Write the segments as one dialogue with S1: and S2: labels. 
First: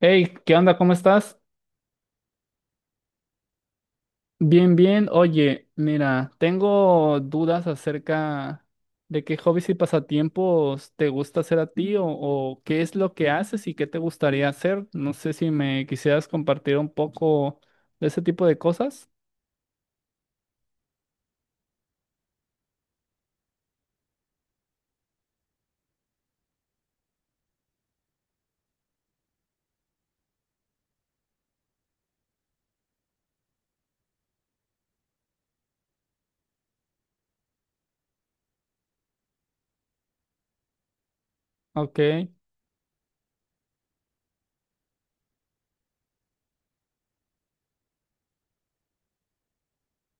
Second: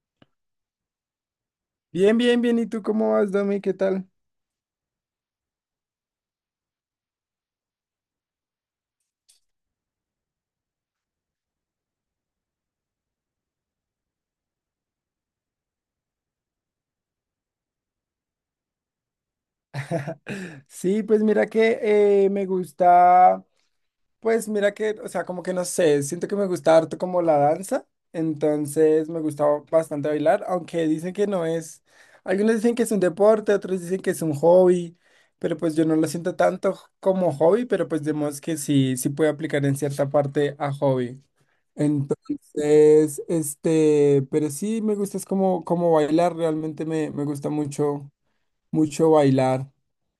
S1: Hey, ¿qué onda? ¿Cómo estás?
S2: Bien, bien, bien. ¿Y tú cómo vas, Domi? ¿Qué tal?
S1: Bien, bien. Oye, mira, tengo dudas acerca de qué hobbies y pasatiempos te gusta hacer a ti o qué es lo que haces y qué te gustaría hacer. No sé si me quisieras compartir un poco de ese tipo de cosas.
S2: Sí, pues mira que me gusta, pues mira que, o sea, como que no sé, siento que me gusta harto como la danza, entonces me gusta bastante bailar, aunque dicen que no es, algunos dicen que es un deporte, otros dicen que es un hobby, pero pues yo no lo siento tanto como hobby, pero pues vemos que sí, sí puede aplicar en cierta parte a hobby.
S1: Ok,
S2: Entonces, este, pero sí me gusta es como, como bailar, realmente me gusta mucho mucho bailar.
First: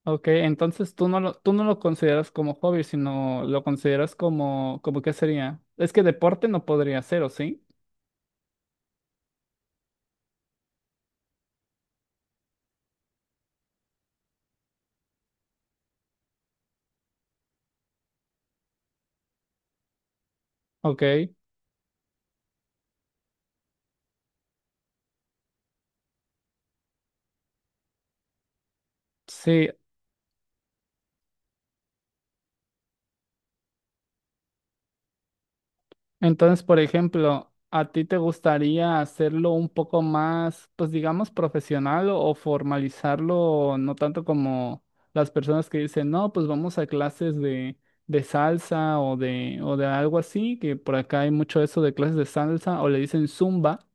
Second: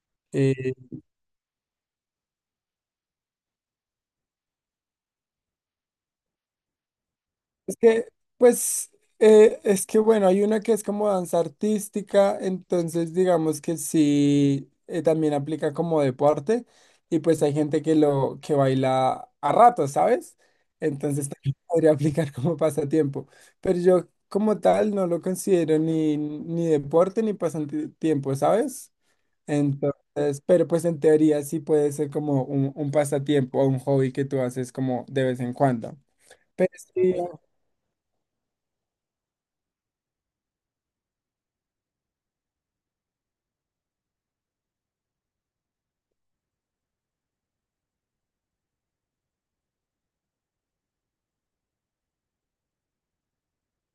S1: ok.
S2: eh,
S1: Entonces tú no lo consideras como hobby, sino lo consideras como, como qué sería. Es que deporte no podría ser, ¿o sí?
S2: es que, pues, es que bueno, hay una que es como danza artística, entonces digamos que sí, también aplica como deporte y pues hay gente que lo que baila a rato, ¿sabes?
S1: Ok.
S2: Entonces también podría aplicar como pasatiempo, pero yo como tal no lo considero ni, ni deporte ni pasatiempo, ¿sabes?
S1: Sí.
S2: Entonces, pero pues en teoría sí puede ser como un pasatiempo o un hobby que tú haces como de vez en cuando.
S1: Entonces,
S2: Pero
S1: por
S2: sí,
S1: ejemplo, ¿a ti te gustaría hacerlo un poco más, pues digamos, profesional o formalizarlo, no tanto como las personas que dicen, no, pues vamos a clases de salsa o de algo así, que por acá hay mucho eso de clases de salsa, o le dicen zumba.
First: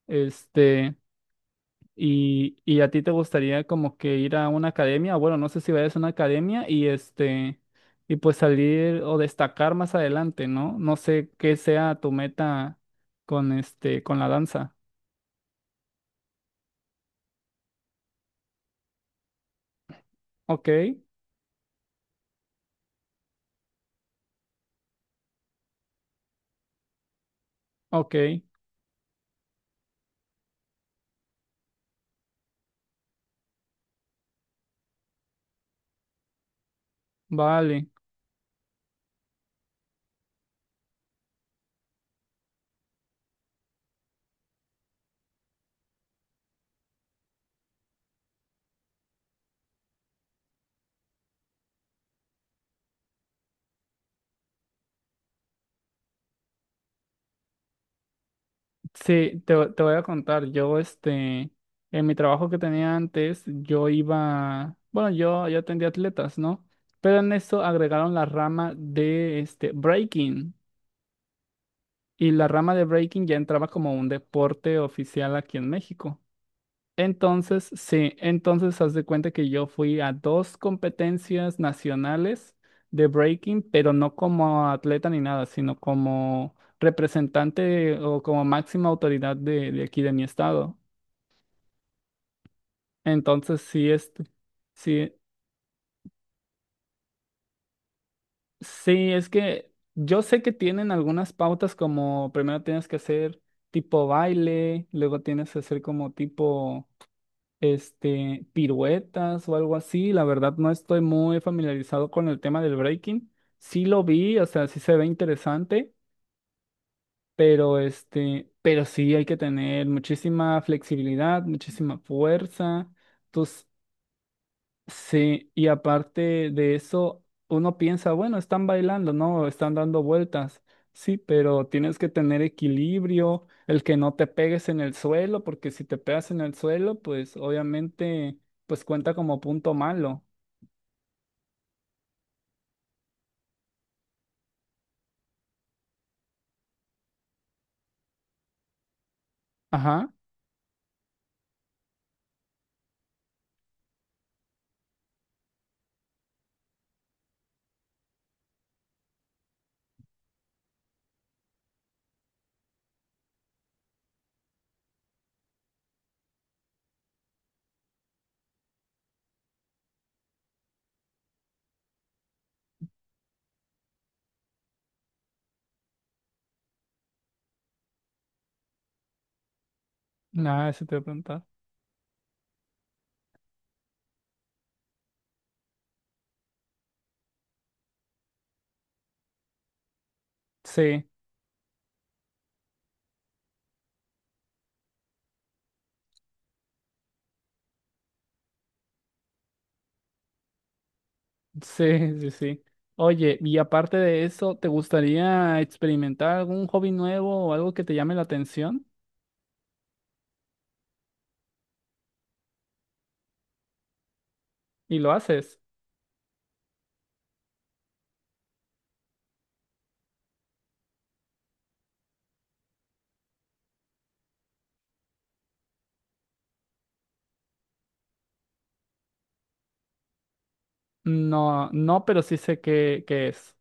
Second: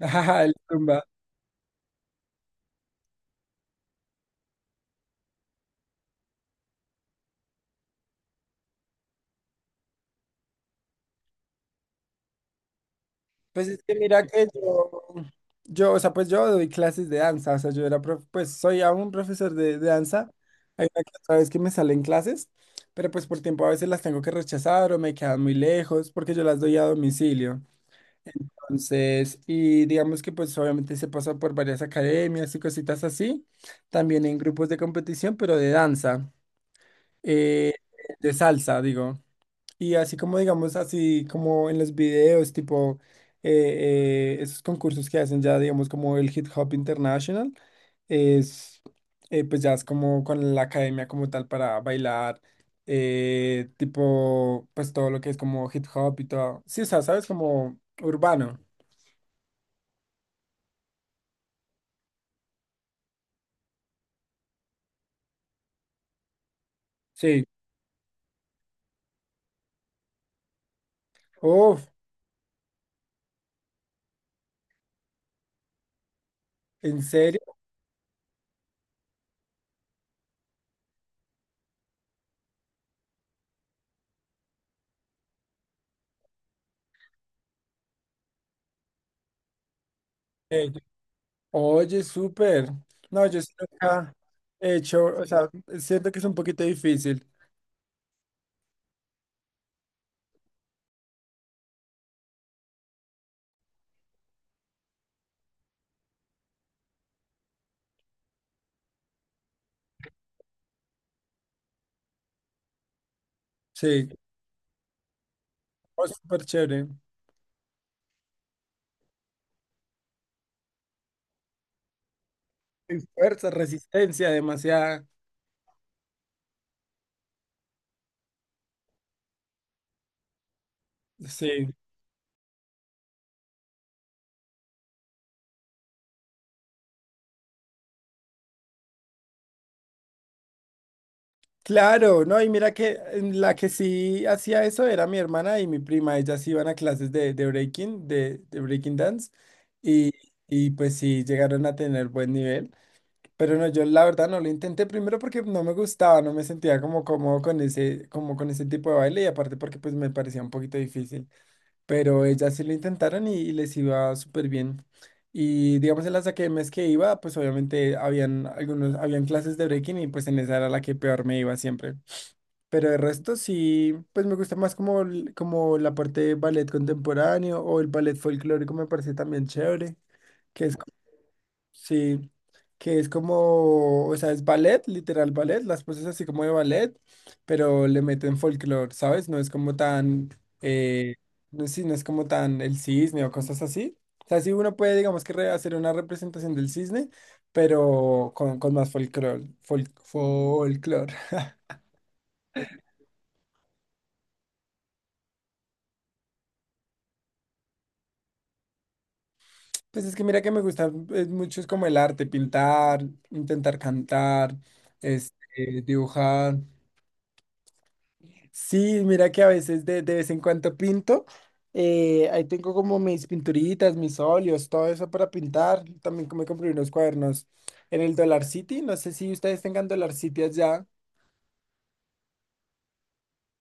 S2: ajá, el
S1: Este.
S2: zumba.
S1: Y a ti te gustaría como que ir a una academia? Bueno, no sé si vayas a una academia y pues salir o destacar más adelante, ¿no? No sé qué sea tu meta con
S2: Pues es que
S1: este, con
S2: mira
S1: la
S2: que
S1: danza.
S2: yo, o sea, pues yo doy clases de danza, o sea, yo era, pues soy aún profesor de danza.
S1: Ok,
S2: Hay una que otra vez que me salen clases, pero pues por tiempo a veces las tengo que rechazar o me quedan muy lejos porque yo las doy a domicilio.
S1: ok,
S2: Entonces, y digamos que pues obviamente se pasa por varias academias y cositas así, también en grupos de competición, pero de danza, eh,
S1: vale.
S2: de salsa, digo. Y así como digamos, así como en los videos, tipo esos concursos que hacen ya, digamos, como el Hip Hop International, es pues ya es como con la academia como tal para bailar, tipo pues todo lo que es como hip hop y todo. Sí, o sea, sabes, como urbano.
S1: Sí, te voy a contar. Yo, en mi trabajo que tenía antes, bueno, yo atendía atletas, ¿no? Pero en
S2: Sí.
S1: eso agregaron la rama de este breaking.
S2: Uf,
S1: Y la rama de breaking ya entraba como un deporte oficial aquí en México.
S2: ¿en serio?
S1: Entonces, sí. Entonces haz de cuenta que yo fui a dos competencias nacionales de breaking, pero no como atleta ni nada, sino como representante o como máxima autoridad de aquí de mi
S2: Eh,
S1: estado.
S2: Oye, súper. No, yo sí
S1: Entonces, sí,
S2: nunca he hecho,
S1: sí,
S2: o sea, siento que es un poquito difícil.
S1: sí, es que yo sé que tienen algunas pautas como primero tienes que hacer tipo baile, luego tienes que hacer como tipo piruetas o algo así. La verdad no estoy muy familiarizado con el tema del breaking. Sí lo
S2: Sí,
S1: vi, o sea, sí se ve interesante,
S2: oh, súper chévere.
S1: pero sí hay que tener muchísima flexibilidad, muchísima fuerza.
S2: Y fuerza,
S1: Tus
S2: resistencia, demasiada.
S1: Sí, y aparte de eso, uno piensa, bueno, están bailando, ¿no? Están dando vueltas. Sí, pero
S2: Sí.
S1: tienes que tener equilibrio, el que no te pegues en el suelo, porque si te pegas en el suelo, pues obviamente, pues cuenta como punto malo.
S2: Claro, no, y mira que en la que sí hacía eso era mi hermana y mi prima. Ellas iban a clases de breaking dance, y,
S1: Ajá,
S2: y pues sí llegaron a tener buen nivel. Pero no, yo la verdad no lo intenté primero porque no me gustaba, no me sentía como cómodo con ese, como con ese tipo de baile y aparte porque pues me parecía un poquito difícil. Pero ellas sí lo intentaron y les iba súper bien. Y digamos en las academias que iba, pues obviamente habían algunos, habían clases de breaking y pues en esa era la que peor me iba siempre. Pero el resto sí, pues me gusta más como, como la parte de ballet contemporáneo o el ballet folclórico me parece también chévere, que
S1: nada,
S2: es
S1: eso te voy a preguntar.
S2: sí, que es como, o sea, es ballet, literal ballet, las poses así como de ballet, pero le meten folclore, ¿sabes? No es como tan,
S1: Sí,
S2: eh, no, sí, no es como tan el cisne o cosas así. O sea, sí uno puede, digamos que hacer una representación del cisne, pero con más folclore, folclore.
S1: sí, sí, sí. Oye, y aparte de eso, ¿te gustaría experimentar algún hobby nuevo o algo que te llame la atención?
S2: Pues es que mira que me gusta mucho es como el arte, pintar, intentar cantar,
S1: ¿Y lo haces?
S2: este, dibujar. Sí, mira que a veces de vez en cuando pinto. Ahí tengo como mis pinturitas, mis óleos, todo eso para pintar. También me compré unos cuadernos en el Dollar City. No sé si ustedes tengan Dollar City allá.
S1: No, no, pero sí sé qué es.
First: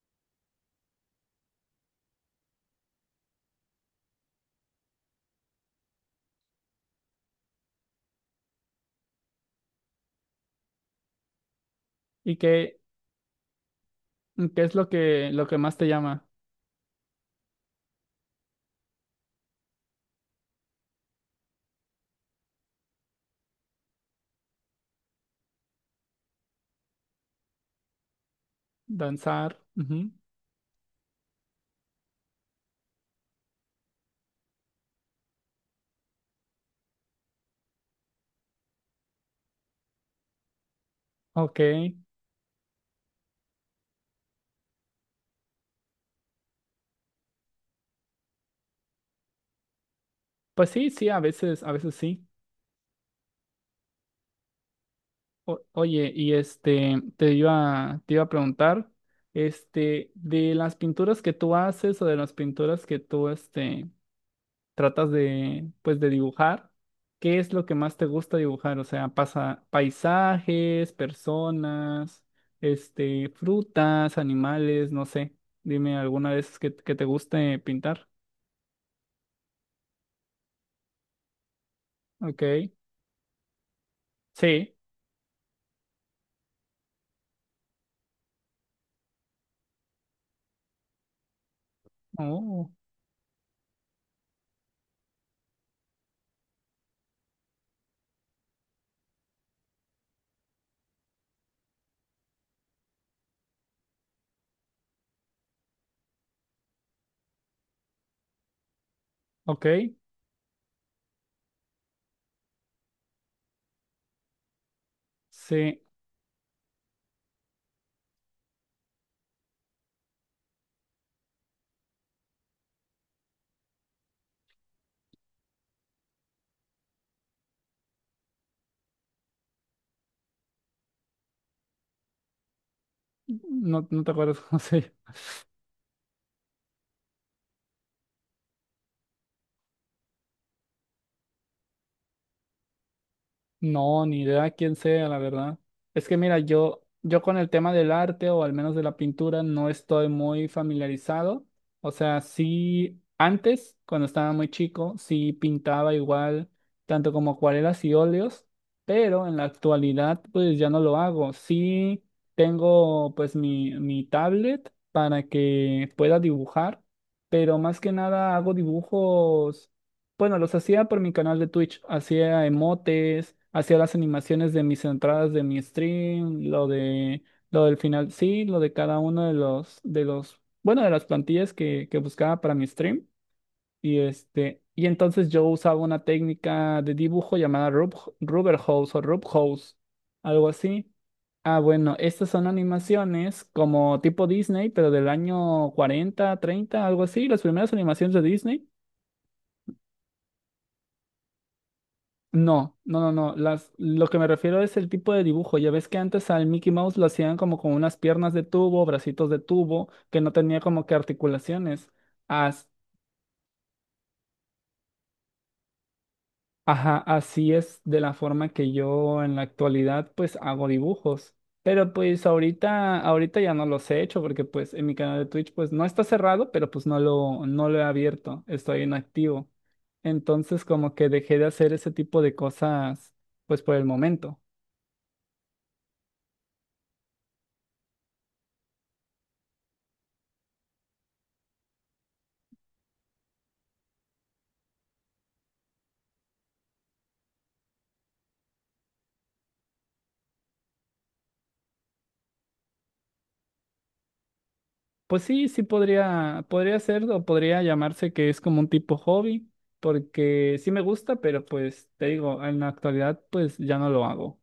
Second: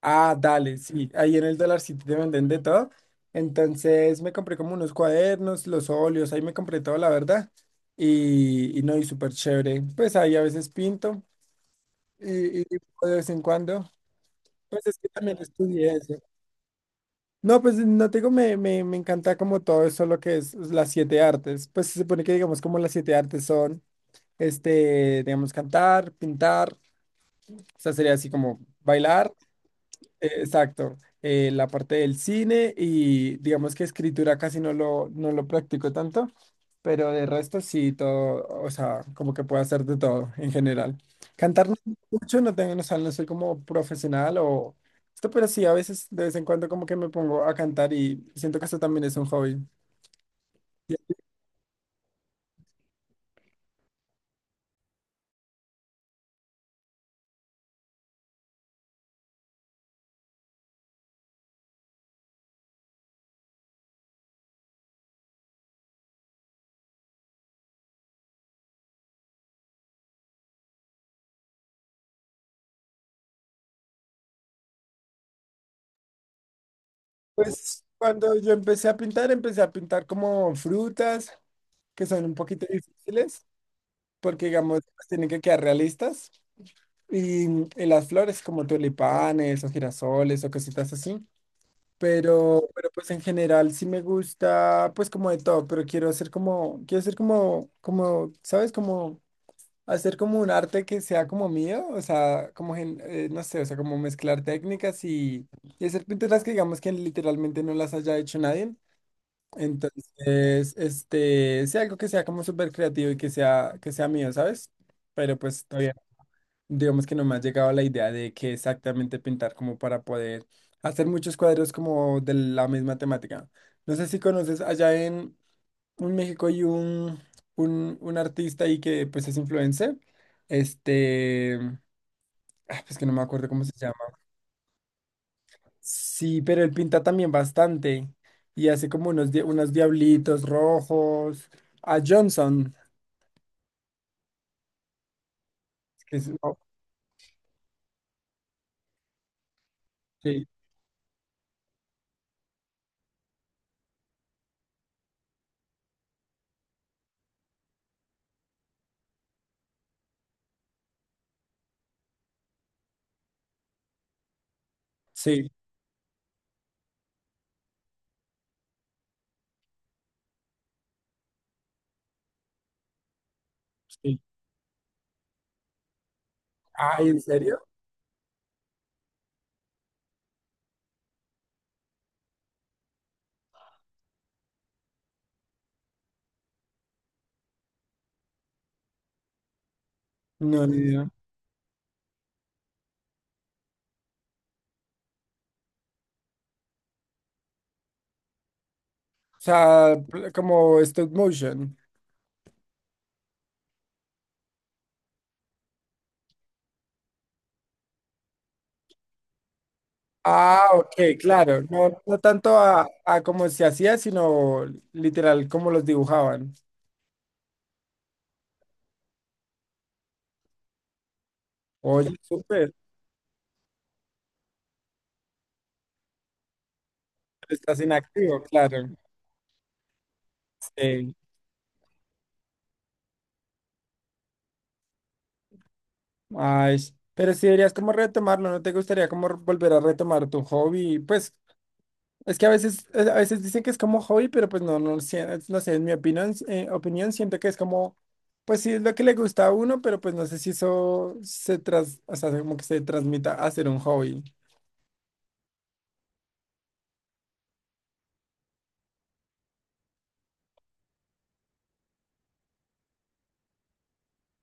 S2: Ah, dale, sí. Ahí en el Dollar City te venden de todo. Entonces me compré como unos cuadernos, los óleos, ahí me compré todo, la verdad. Y no, y súper chévere. Pues ahí a veces pinto
S1: ¿Y
S2: y
S1: qué,
S2: de vez en cuando.
S1: qué es
S2: Pues
S1: lo
S2: es que
S1: que,
S2: también
S1: lo que más te
S2: estudié eso.
S1: llama?
S2: No, pues no te digo, me encanta como todo eso lo que es las siete artes. Pues se supone que digamos como las siete artes son, este, digamos, cantar, pintar, o sea, sería así como bailar,
S1: Danzar. Ujú.
S2: exacto, la parte del cine y digamos que escritura casi no lo, no lo practico tanto, pero de resto sí, todo, o sea, como que puedo hacer de todo en general.
S1: Ok.
S2: Cantar no mucho, no tengo, o sea, no soy como profesional o esto, pero sí, a veces de vez en cuando como que me pongo a cantar y siento que eso también es un hobby.
S1: Pues sí,
S2: Y
S1: sí, a veces sí. Oye, te iba a preguntar, de las pinturas que tú haces o de las pinturas que tú, tratas pues de dibujar, ¿qué es lo que más te gusta dibujar? O sea, pasa paisajes, personas, frutas, animales, no sé. Dime alguna vez que te guste
S2: pues
S1: pintar.
S2: cuando yo empecé a pintar como frutas que son un
S1: Ok,
S2: poquito difíciles, porque
S1: sí.
S2: digamos, pues, tienen que quedar realistas. Y, mm, y las flores como tulipanes o girasoles o cositas así.
S1: Oh,
S2: Pero pues en general sí me gusta pues como de todo, pero quiero hacer como, como, ¿sabes? Como hacer como un arte que sea como mío, o sea, como, no sé, o sea, como mezclar técnicas y hacer pinturas que digamos que literalmente no las haya hecho nadie.
S1: ok,
S2: Entonces, este, sea algo que sea como súper creativo y que sea mío, ¿sabes? Pero pues
S1: sí.
S2: todavía digamos que no me ha llegado la idea de qué exactamente pintar como para poder hacer muchos cuadros como de la misma temática. No sé si conoces allá en México hay un artista ahí que pues es influencer. Este, ah, pues que no me acuerdo cómo se
S1: No,
S2: llama.
S1: no te acuerdas cómo se
S2: Sí, pero él pinta también bastante y hace como unos, unos diablitos rojos. A Johnson.
S1: No, ni idea quién sea, la verdad. Es que mira,
S2: Oh,
S1: yo con el tema del arte o al menos de la pintura no estoy muy
S2: sí,
S1: familiarizado. O sea, sí, antes, cuando estaba muy chico, sí pintaba igual, tanto como acuarelas y óleos, pero en la actualidad pues ya no lo hago. Sí tengo pues mi tablet para
S2: sí,
S1: que pueda dibujar, pero más que nada hago dibujos, bueno, los hacía por mi canal de Twitch. Hacía emotes, hacía las
S2: sí.
S1: animaciones de mis entradas de mi stream, lo
S2: Ay, ¿en
S1: de
S2: serio?
S1: lo del final, sí, lo de cada uno de los, bueno, de las plantillas que buscaba para mi stream. Y entonces yo usaba una técnica de dibujo llamada Rubber Hose o Rub Hose, algo
S2: No, ni
S1: así.
S2: idea.
S1: Ah, bueno, estas son animaciones como tipo Disney, pero del año 40, 30, algo así, las primeras animaciones de Disney.
S2: O sea, como stop motion.
S1: No, no, no, no. Lo que me refiero es el tipo de dibujo. Ya ves que antes al Mickey Mouse lo hacían como con unas piernas de tubo, bracitos de tubo, que no tenía
S2: Ah,
S1: como que
S2: ok, claro.
S1: articulaciones.
S2: No, no tanto
S1: As-
S2: a cómo se hacía, sino literal cómo los dibujaban.
S1: ajá, así es de la forma que yo en la actualidad pues hago dibujos. Pero
S2: Oye,
S1: pues
S2: súper,
S1: ahorita ya no los he hecho porque pues en mi canal de Twitch pues no está cerrado, pero pues no lo,
S2: pero
S1: no lo
S2: estás
S1: he
S2: inactivo,
S1: abierto. Estoy
S2: claro.
S1: inactivo. Entonces como que
S2: Sí.
S1: dejé de hacer ese tipo de cosas pues por el momento.
S2: Ay, pero si deberías como retomarlo, ¿no te gustaría como volver a retomar tu hobby? Pues es que a veces dicen que es como hobby, pero pues no, no, sé, no sé, en mi opinión, opinión siento que es como, pues sí, es lo que le gusta a uno, pero pues no sé si eso se tras, o sea, como que se transmita a ser un hobby.
S1: Pues sí, sí podría ser o podría llamarse que es como un tipo hobby, porque sí me gusta, pero pues te digo, en la actualidad pues ya no lo hago.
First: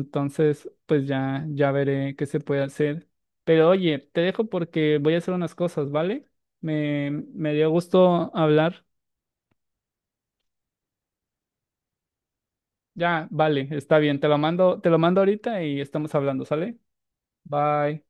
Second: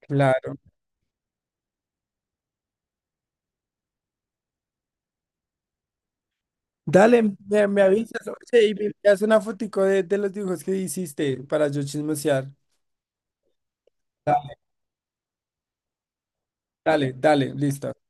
S2: Claro.
S1: pues ya veré qué se puede hacer. Pero oye, te dejo porque voy a hacer unas cosas, ¿vale? Me,
S2: Dale,
S1: me dio
S2: me avisas,
S1: gusto
S2: oye, y
S1: hablar.
S2: me envías una fotico de los dibujos que hiciste para yo chismosear.
S1: Ya, vale, está bien. Te lo
S2: Da-
S1: mando, te lo mando ahorita y estamos hablando, ¿sale?
S2: Dale, dale, listo.
S1: Bye.